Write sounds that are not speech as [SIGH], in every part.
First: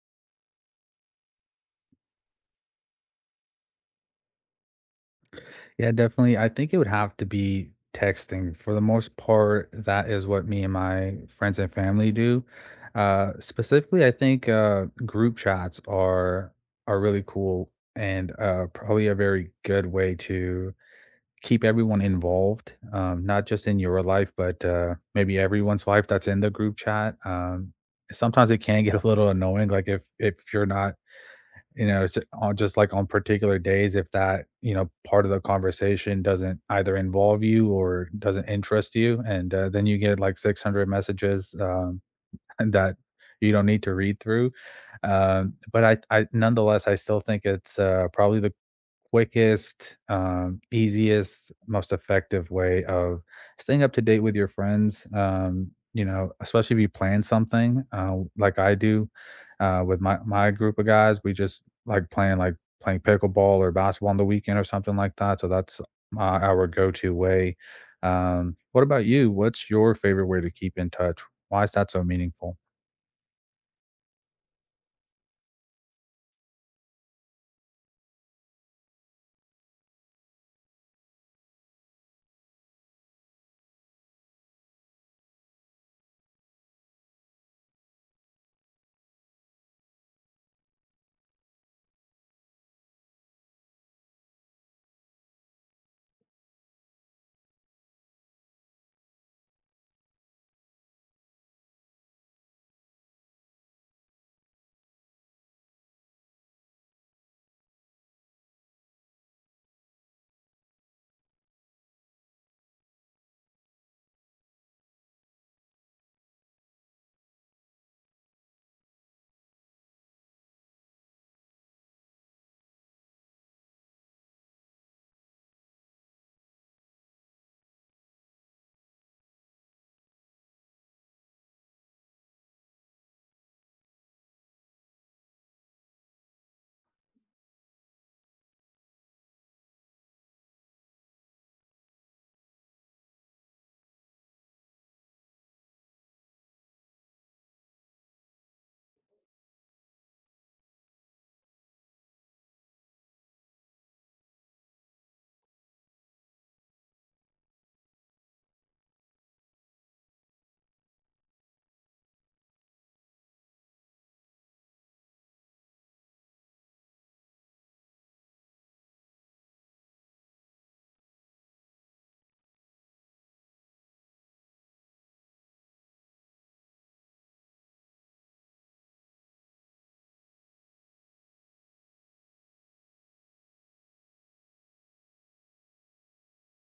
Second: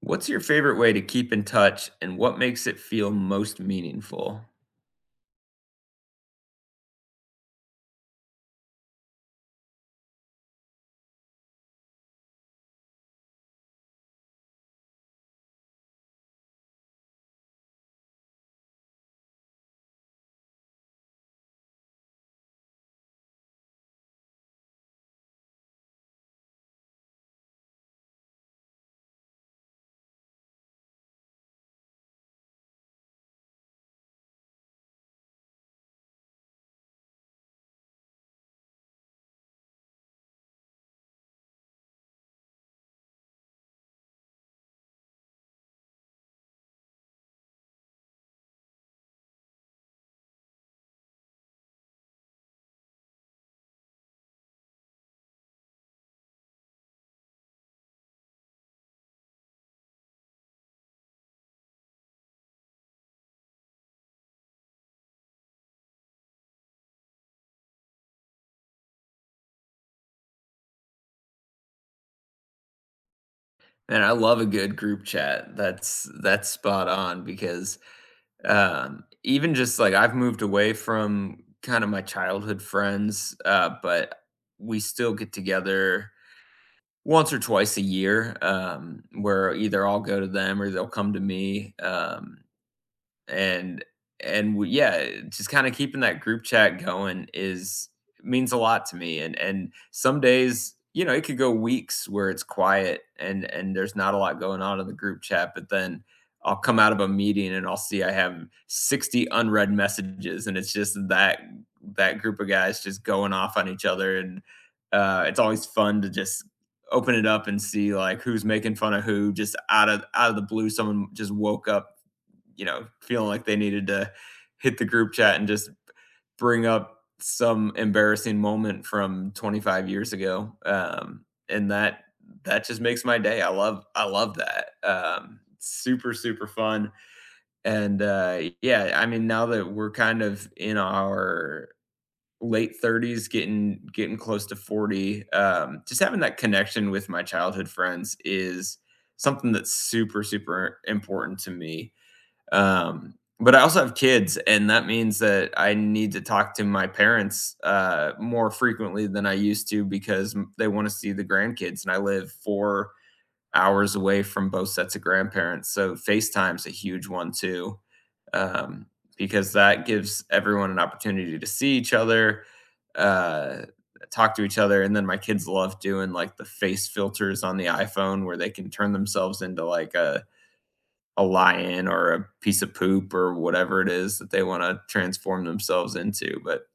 What's your favorite way to keep in touch and what makes it feel most meaningful? Yeah, definitely. I think it would have to be texting. For the most part, that is what me and my friends and family do. Specifically, I think group chats are really cool and probably a very good way to keep everyone involved, not just in your life, but maybe everyone's life that's in the group chat. Sometimes it can get a little annoying, like if you're not you know, it's on just like on particular days if that part of the conversation doesn't either involve you or doesn't interest you, and then you get like 600 messages, [LAUGHS] that you don't need to read through. But I Nonetheless, I still think it's, probably the quickest, easiest, most effective way of staying up to date with your friends. Especially if you plan something, like I do, with my group of guys, we just like playing pickleball or basketball on the weekend or something like that. So that's our go-to way. What about you? What's your favorite way to keep in touch? Why is that so meaningful? Man, I love a good group chat. That's spot on because even just like I've moved away from kind of my childhood friends, but we still get together once or twice a year where either I'll go to them or they'll come to me. And and we, yeah, just kind of keeping that group chat going is means a lot to me. And some days, you know, it could go weeks where it's quiet and there's not a lot going on in the group chat, but then I'll come out of a meeting and I'll see I have 60 unread messages, and it's just that group of guys just going off on each other, and it's always fun to just open it up and see like who's making fun of who. Just out of the blue, someone just woke up, you know, feeling like they needed to hit the group chat and just bring up some embarrassing moment from 25 years ago. And that just makes my day. I love that. Super super fun. And yeah, I mean, now that we're kind of in our late 30s, getting close to 40, just having that connection with my childhood friends is something that's super super important to me, um, but I also have kids, and that means that I need to talk to my parents more frequently than I used to because they want to see the grandkids, and I live 4 hours away from both sets of grandparents. So FaceTime's a huge one too, um, because that gives everyone an opportunity to see each other, uh, talk to each other. And then my kids love doing like the face filters on the iPhone, where they can turn themselves into like a lion or a piece of poop or whatever it is that they want to transform themselves into. But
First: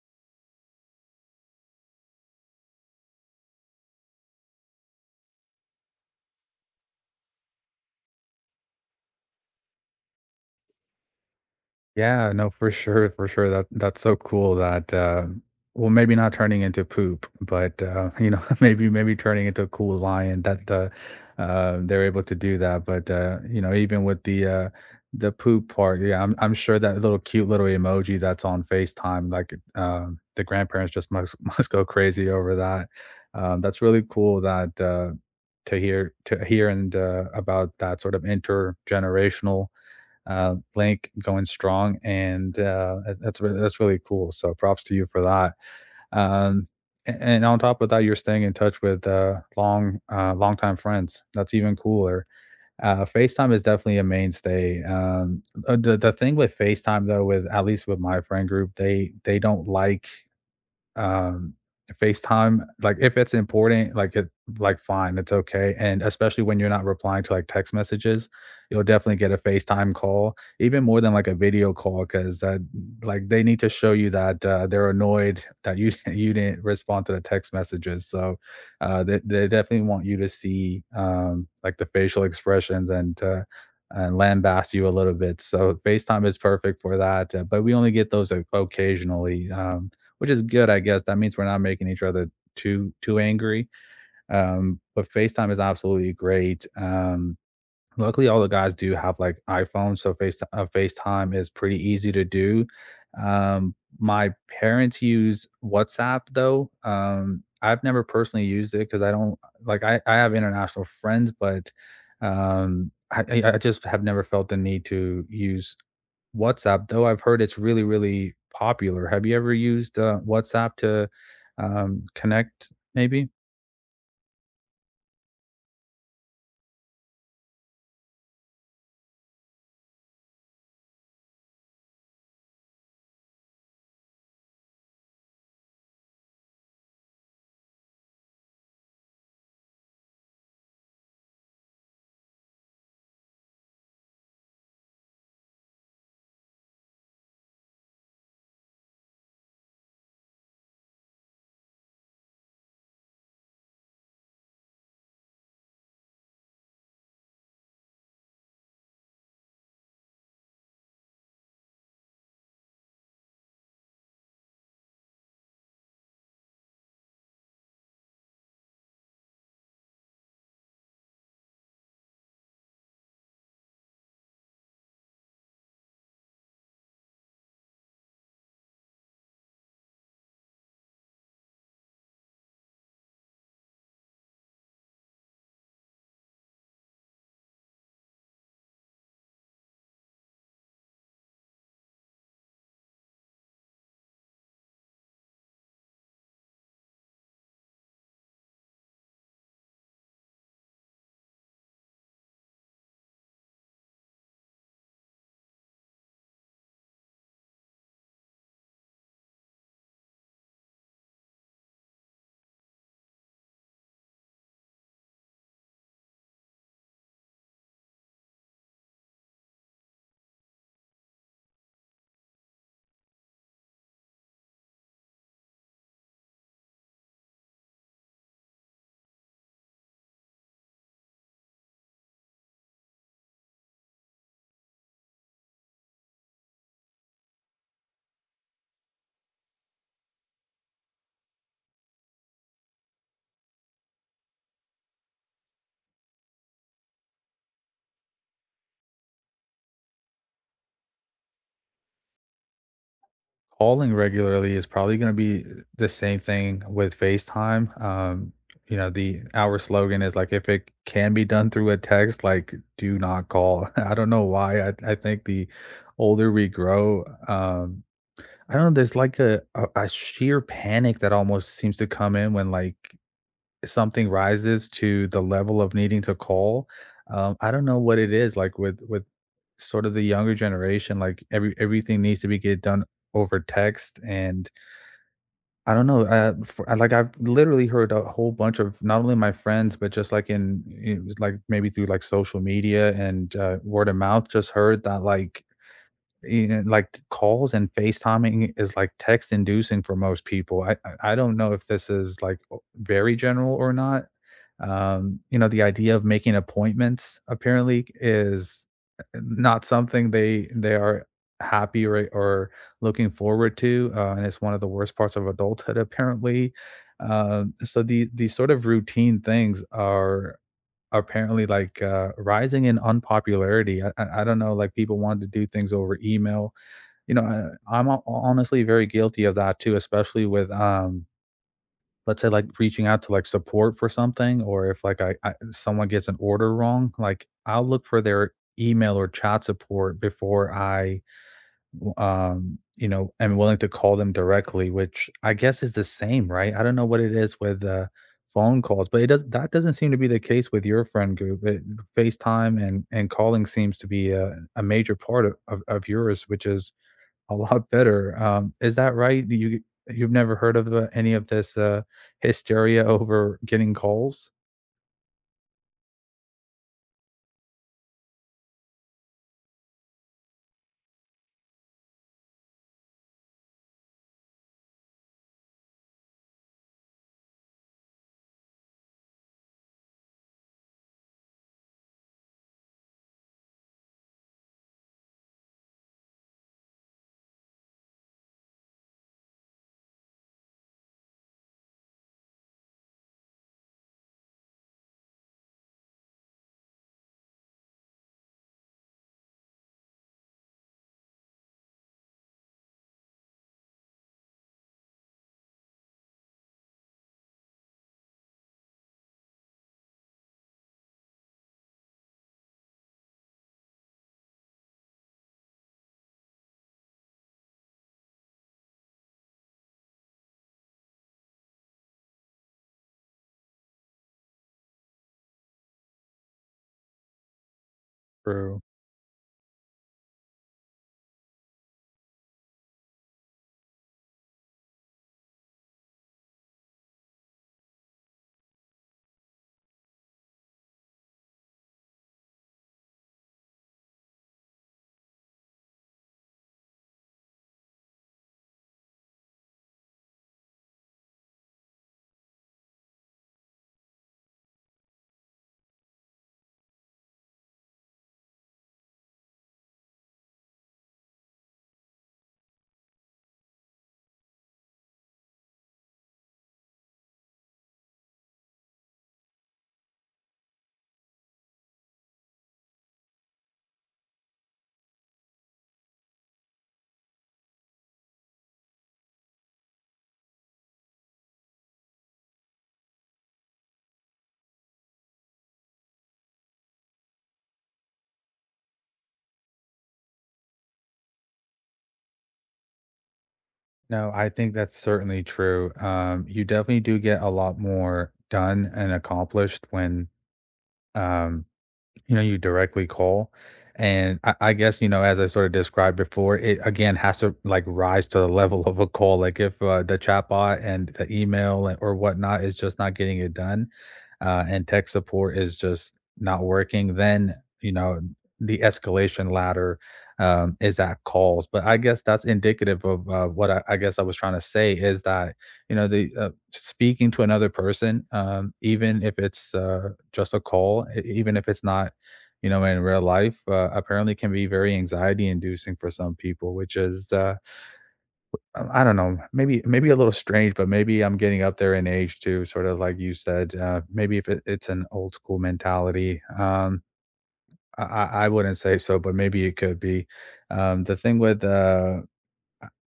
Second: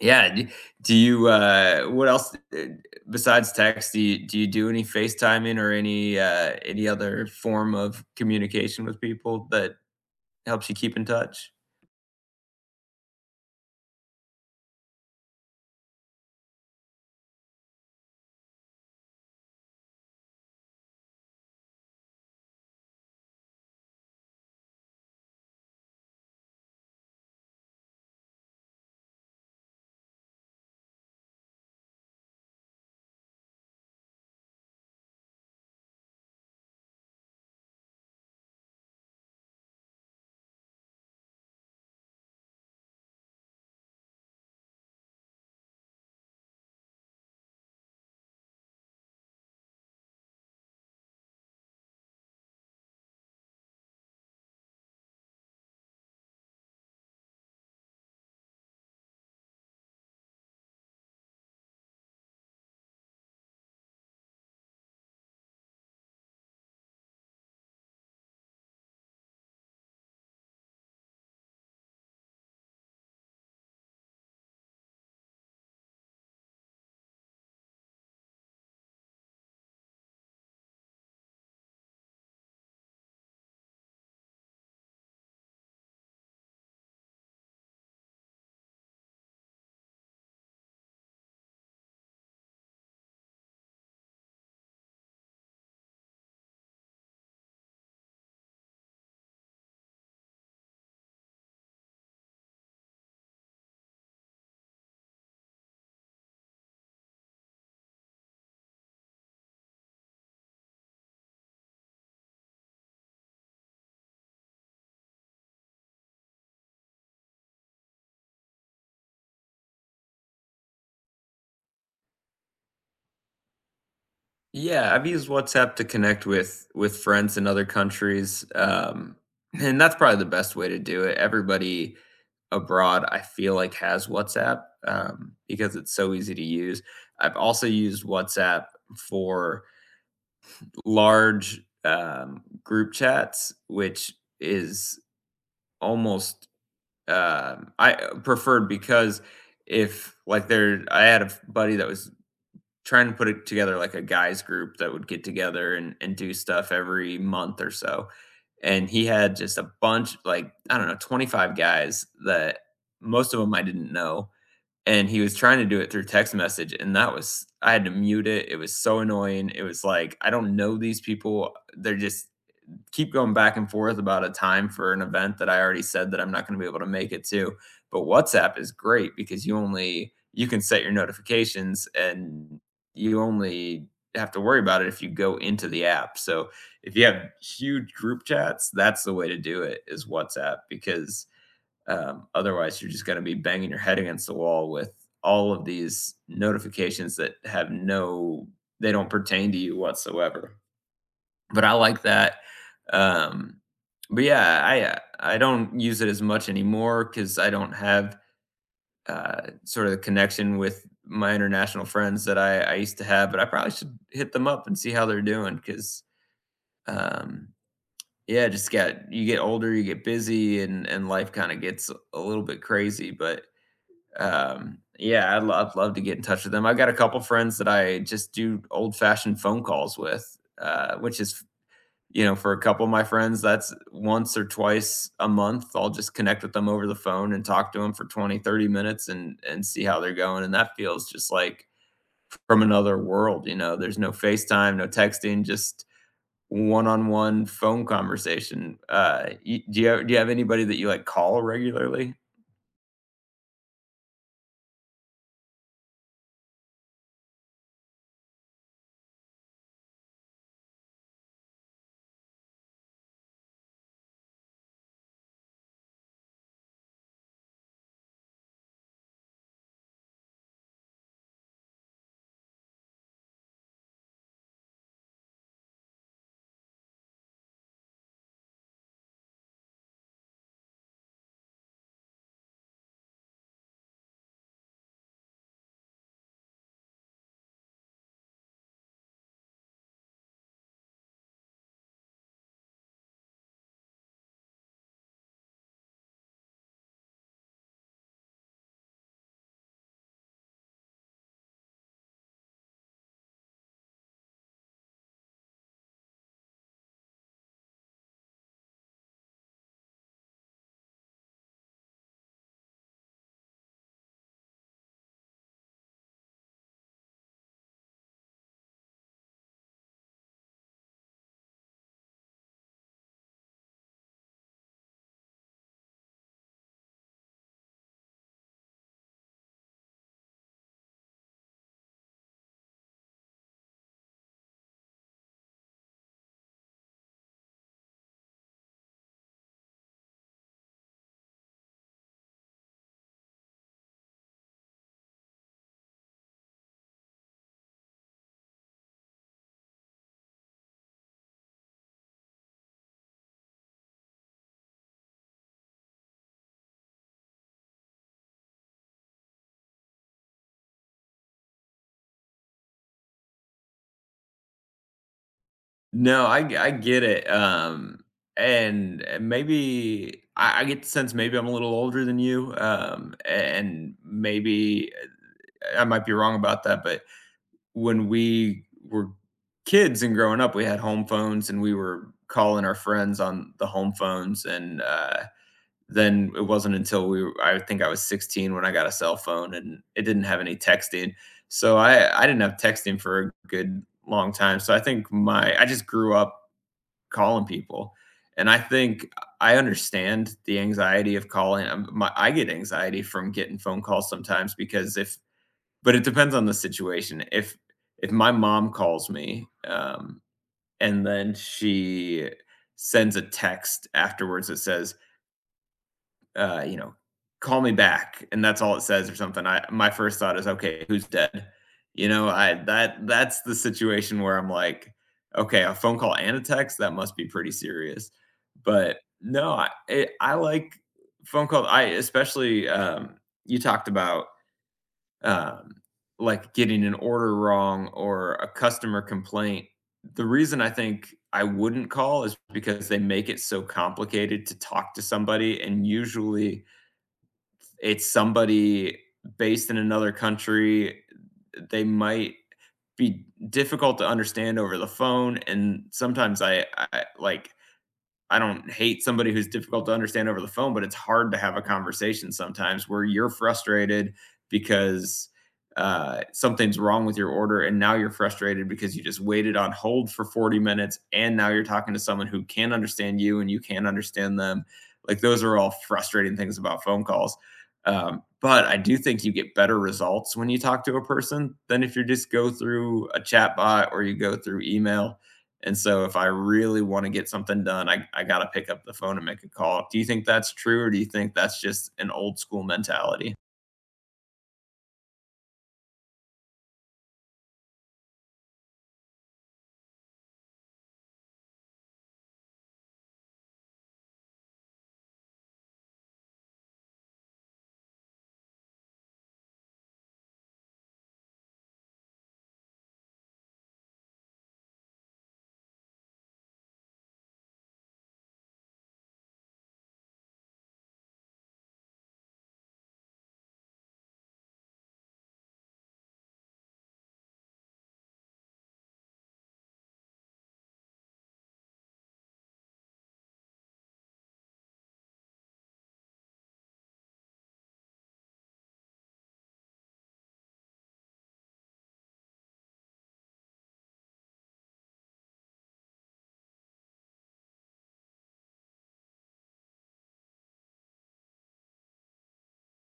yeah, do you what else besides text do you do any FaceTiming or any other form of communication with people that helps you keep in touch? Yeah, no, for sure, for sure. That's so cool that well, maybe not turning into poop, but [LAUGHS] you know, [LAUGHS] maybe turning into a cool lion that they're able to do that. But you know, even with the poop part, yeah, I'm sure that little cute little emoji that's on FaceTime, like the grandparents just must [LAUGHS] must go crazy over that. That's really cool that to hear and about that sort of intergenerational link going strong, and that's that's really cool. So props to you for that. Um, and on top of that, you're staying in touch with longtime friends. That's even cooler. FaceTime is definitely a mainstay. The thing with FaceTime though, with at least with my friend group, they don't like, um, FaceTime, like, if it's important, like, fine, it's okay, and especially when you're not replying to, like, text messages, you'll definitely get a FaceTime call, even more than, like, a video call 'cause that, like, they need to show you that, they're annoyed that you [LAUGHS] you didn't respond to the text messages, so, they definitely want you to see, like, the facial expressions and lambast you a little bit, so FaceTime is perfect for that, but we only get those o occasionally, which is good, I guess. That means we're not making each other too angry. But FaceTime is absolutely great. Luckily, all the guys do have like iPhones, so FaceTime is pretty easy to do. My parents use WhatsApp though. I've never personally used it because I don't like I have international friends, but I just have never felt the need to use WhatsApp, though I've heard it's really, really popular. Have you ever used WhatsApp to connect, maybe? Yeah, I've used WhatsApp to connect with friends in other countries, and that's probably the best way to do it. Everybody abroad, I feel like, has WhatsApp because it's so easy to use. I've also used WhatsApp for large group chats, which is almost I preferred because if like there, I had a buddy that was trying to put it together like a guys group that would get together and do stuff every month or so. And he had just a bunch, like, I don't know, 25 guys that most of them I didn't know. And he was trying to do it through text message. And that was, I had to mute it. It was so annoying. It was like, I don't know these people. They're just keep going back and forth about a time for an event that I already said that I'm not going to be able to make it to. But WhatsApp is great because you can set your notifications and you only have to worry about it if you go into the app. So if you have huge group chats, that's the way to do it is WhatsApp, because otherwise you're just going to be banging your head against the wall with all of these notifications that have no they don't pertain to you whatsoever. But I like that, um, but yeah, I don't use it as much anymore because I don't have, sort of the connection with my international friends that I used to have, but I probably should hit them up and see how they're doing, 'cause, um, yeah, just got you get older, you get busy, and life kinda gets a little bit crazy, but, yeah, I'd love to get in touch with them. I've got a couple friends that I just do old-fashioned phone calls with, which is, you know, for a couple of my friends, that's once or twice a month. I'll just connect with them over the phone and talk to them for 20, 30 minutes and see how they're going. And that feels just like from another world, you know. There's no FaceTime, no texting, just one-on-one phone conversation. Y do you have anybody that you, like, call regularly? Calling regularly is probably going to be the same thing with FaceTime. You know, the Our slogan is like, if it can be done through a text, like, do not call. [LAUGHS] I don't know why. I think the older we grow, I don't know, there's like a sheer panic that almost seems to come in when like something rises to the level of needing to call, I don't know what it is, like, with sort of the younger generation, like, everything needs to be get done over text, and I don't know, like, I've literally heard a whole bunch of not only my friends, but just, like, maybe through, like, social media and, word of mouth, just heard that, like, you know, like, calls and FaceTiming is, like, text inducing for most people. I don't know if this is, like, o very general or not. The idea of making appointments apparently is, not something they are happy or looking forward to, and it's one of the worst parts of adulthood apparently. So these sort of routine things are apparently like rising in unpopularity. I don't know, like people wanted to do things over email. You know, I'm honestly very guilty of that too, especially with let's say like reaching out to like support for something, or if like I someone gets an order wrong, like I'll look for their email or chat support before I am willing to call them directly, which I guess is the same, right? I don't know what it is with phone calls, but it does that doesn't seem to be the case with your friend group. FaceTime and calling seems to be a major part of yours, which is a lot better. Is that right? You you've never heard of any of this hysteria over getting calls? No, I get it, and maybe I get the sense maybe I'm a little older than you, and maybe I might be wrong about that, but when we were kids and growing up, we had home phones and we were calling our friends on the home phones. And then it wasn't until we were, I think I was 16 when I got a cell phone and it didn't have any texting. So I didn't have texting for a good long time. So I think I just grew up calling people. And I think I understand the anxiety of calling. My, I get anxiety from getting phone calls sometimes because if but it depends on the situation. If my mom calls me and then she sends a text afterwards that says, you know, call me back, and that's all it says or something, I my first thought is, okay, who's dead? You know, I that that's the situation where I'm like, okay, a phone call and a text, that must be pretty serious. True. But no, I it, I like phone calls. I especially you talked about um, like getting an order wrong or a customer complaint. The reason I think I wouldn't call is because they make it so complicated to talk to somebody, and usually it's somebody based in another country. They might be difficult to understand over the phone. And sometimes I like I don't hate somebody who's difficult to understand over the phone, but it's hard to have a conversation sometimes where you're frustrated because something's wrong with your order, and now you're frustrated because you just waited on hold for 40 minutes, and now you're talking to someone who can not understand you and you can't understand them. Like those are all frustrating things about phone calls. But I do think you get better results when you talk to a person than if you just go through a chat bot or you go through email. And so if I really want to get something done, I got to pick up the phone and make a call. Do you think that's true, or do you think that's just an old school mentality? No, I think that's certainly true. You definitely do get a lot more done and accomplished when, Um, you know, you directly call. And I guess, you know, as I sort of described before, it again has to like rise to the level [LAUGHS] of a call. Like if the chatbot and the email or whatnot is just not getting it done, and tech support is just not working, then, you know, the escalation ladder is at calls. But I guess that's indicative of I guess I was trying to say is that, you know, the speaking to another person, even if it's just a call, even if it's not, you know, in real life, apparently can be very anxiety inducing for some people, which is, I don't know, maybe, maybe a little strange, but maybe I'm getting up there in age too, sort of like you said, maybe if it's an old school mentality, I wouldn't say so, but maybe it could be. The thing with, uh,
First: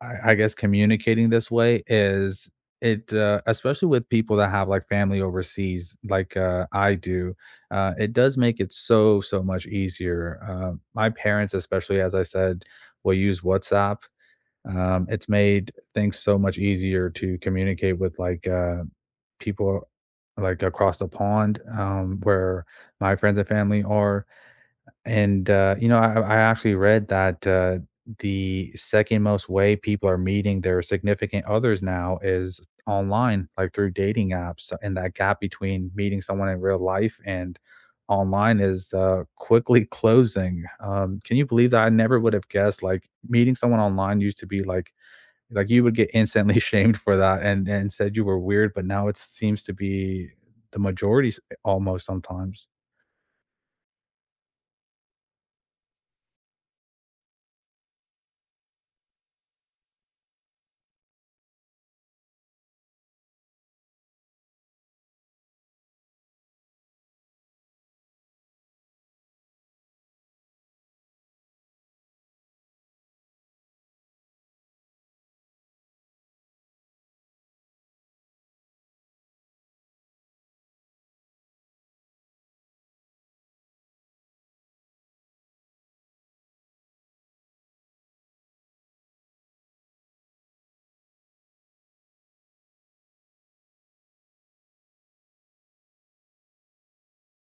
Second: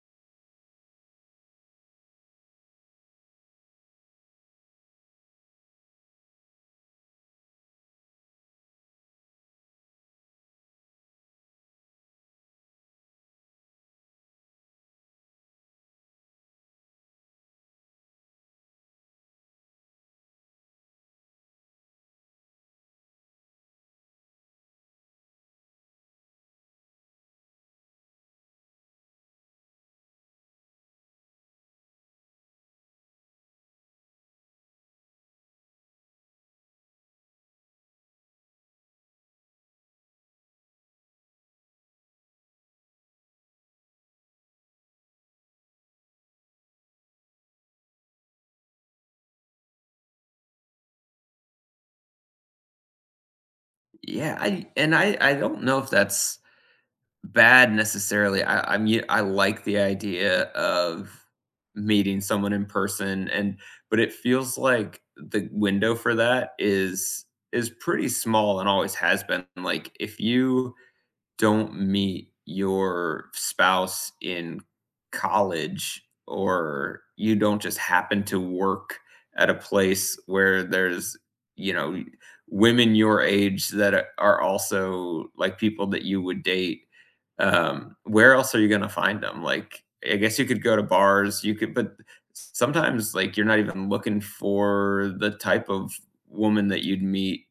I, I guess communicating this way is it especially with people that have like family overseas like I do it does make it so so much easier, my parents especially as I said will use whatsapp. It's made things so much easier to communicate with like people like across the pond, where my friends and family are, and you know, I actually read that, the second most way people are meeting their significant others now is online, like, through dating apps. And that gap between meeting someone in real life and online is, quickly [LAUGHS] closing. Can you believe that? I never would have guessed, like, meeting someone online used to be like, you would get instantly [LAUGHS] shamed for that and said you were weird, but now it seems to be the majority s almost sometimes. Yeah, I and I I don't know if that's bad necessarily. I mean, I like the idea of meeting someone in person, and but it feels like the window for that is pretty small and always has been. Like, if you don't meet your spouse in college, or you don't just happen to work at a place where there's, you know, women your age that are also like people that you would date, um, where else are you going to find them? Like, I guess you could go to bars, you could, but sometimes like you're not even looking for the type of woman that you'd meet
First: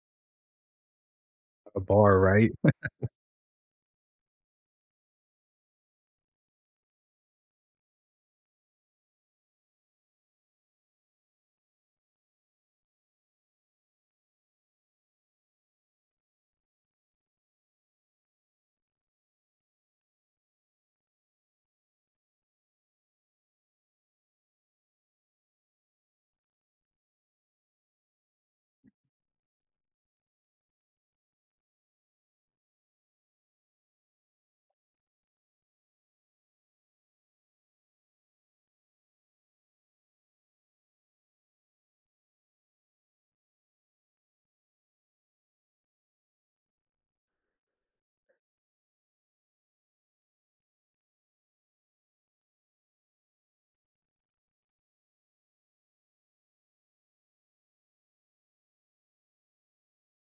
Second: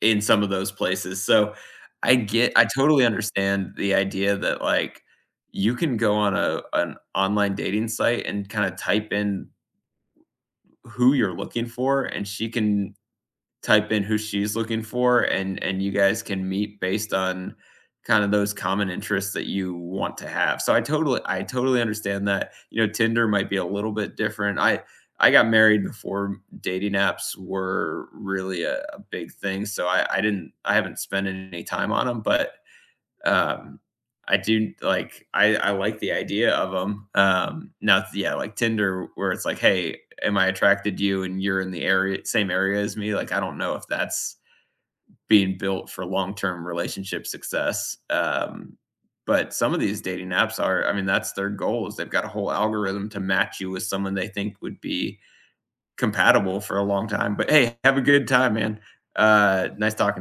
in some of those places. So A I bar, right? get I totally understand the idea that, like, you can go on a an online dating site and kinda type in who you're looking for, and she can type in who she's looking for, and you guys can meet based on kind of those common interests that you want to have. So I totally understand that. You know, Tinder might be a little bit different. I got married before dating apps were really a big thing, so I haven't spent any time on them. But um, I do like I like the idea of them. Now, yeah, like Tinder, where it's like, hey, am I attracted to you, and you're in the area, same area as me? Like, I don't know if that's being built for long term relationship success. But some of these dating apps are, I mean, that's their goal, is they've got a whole algorithm to match you with someone they think would be compatible for a long time. But hey, have a good time, man. Nice talking to you.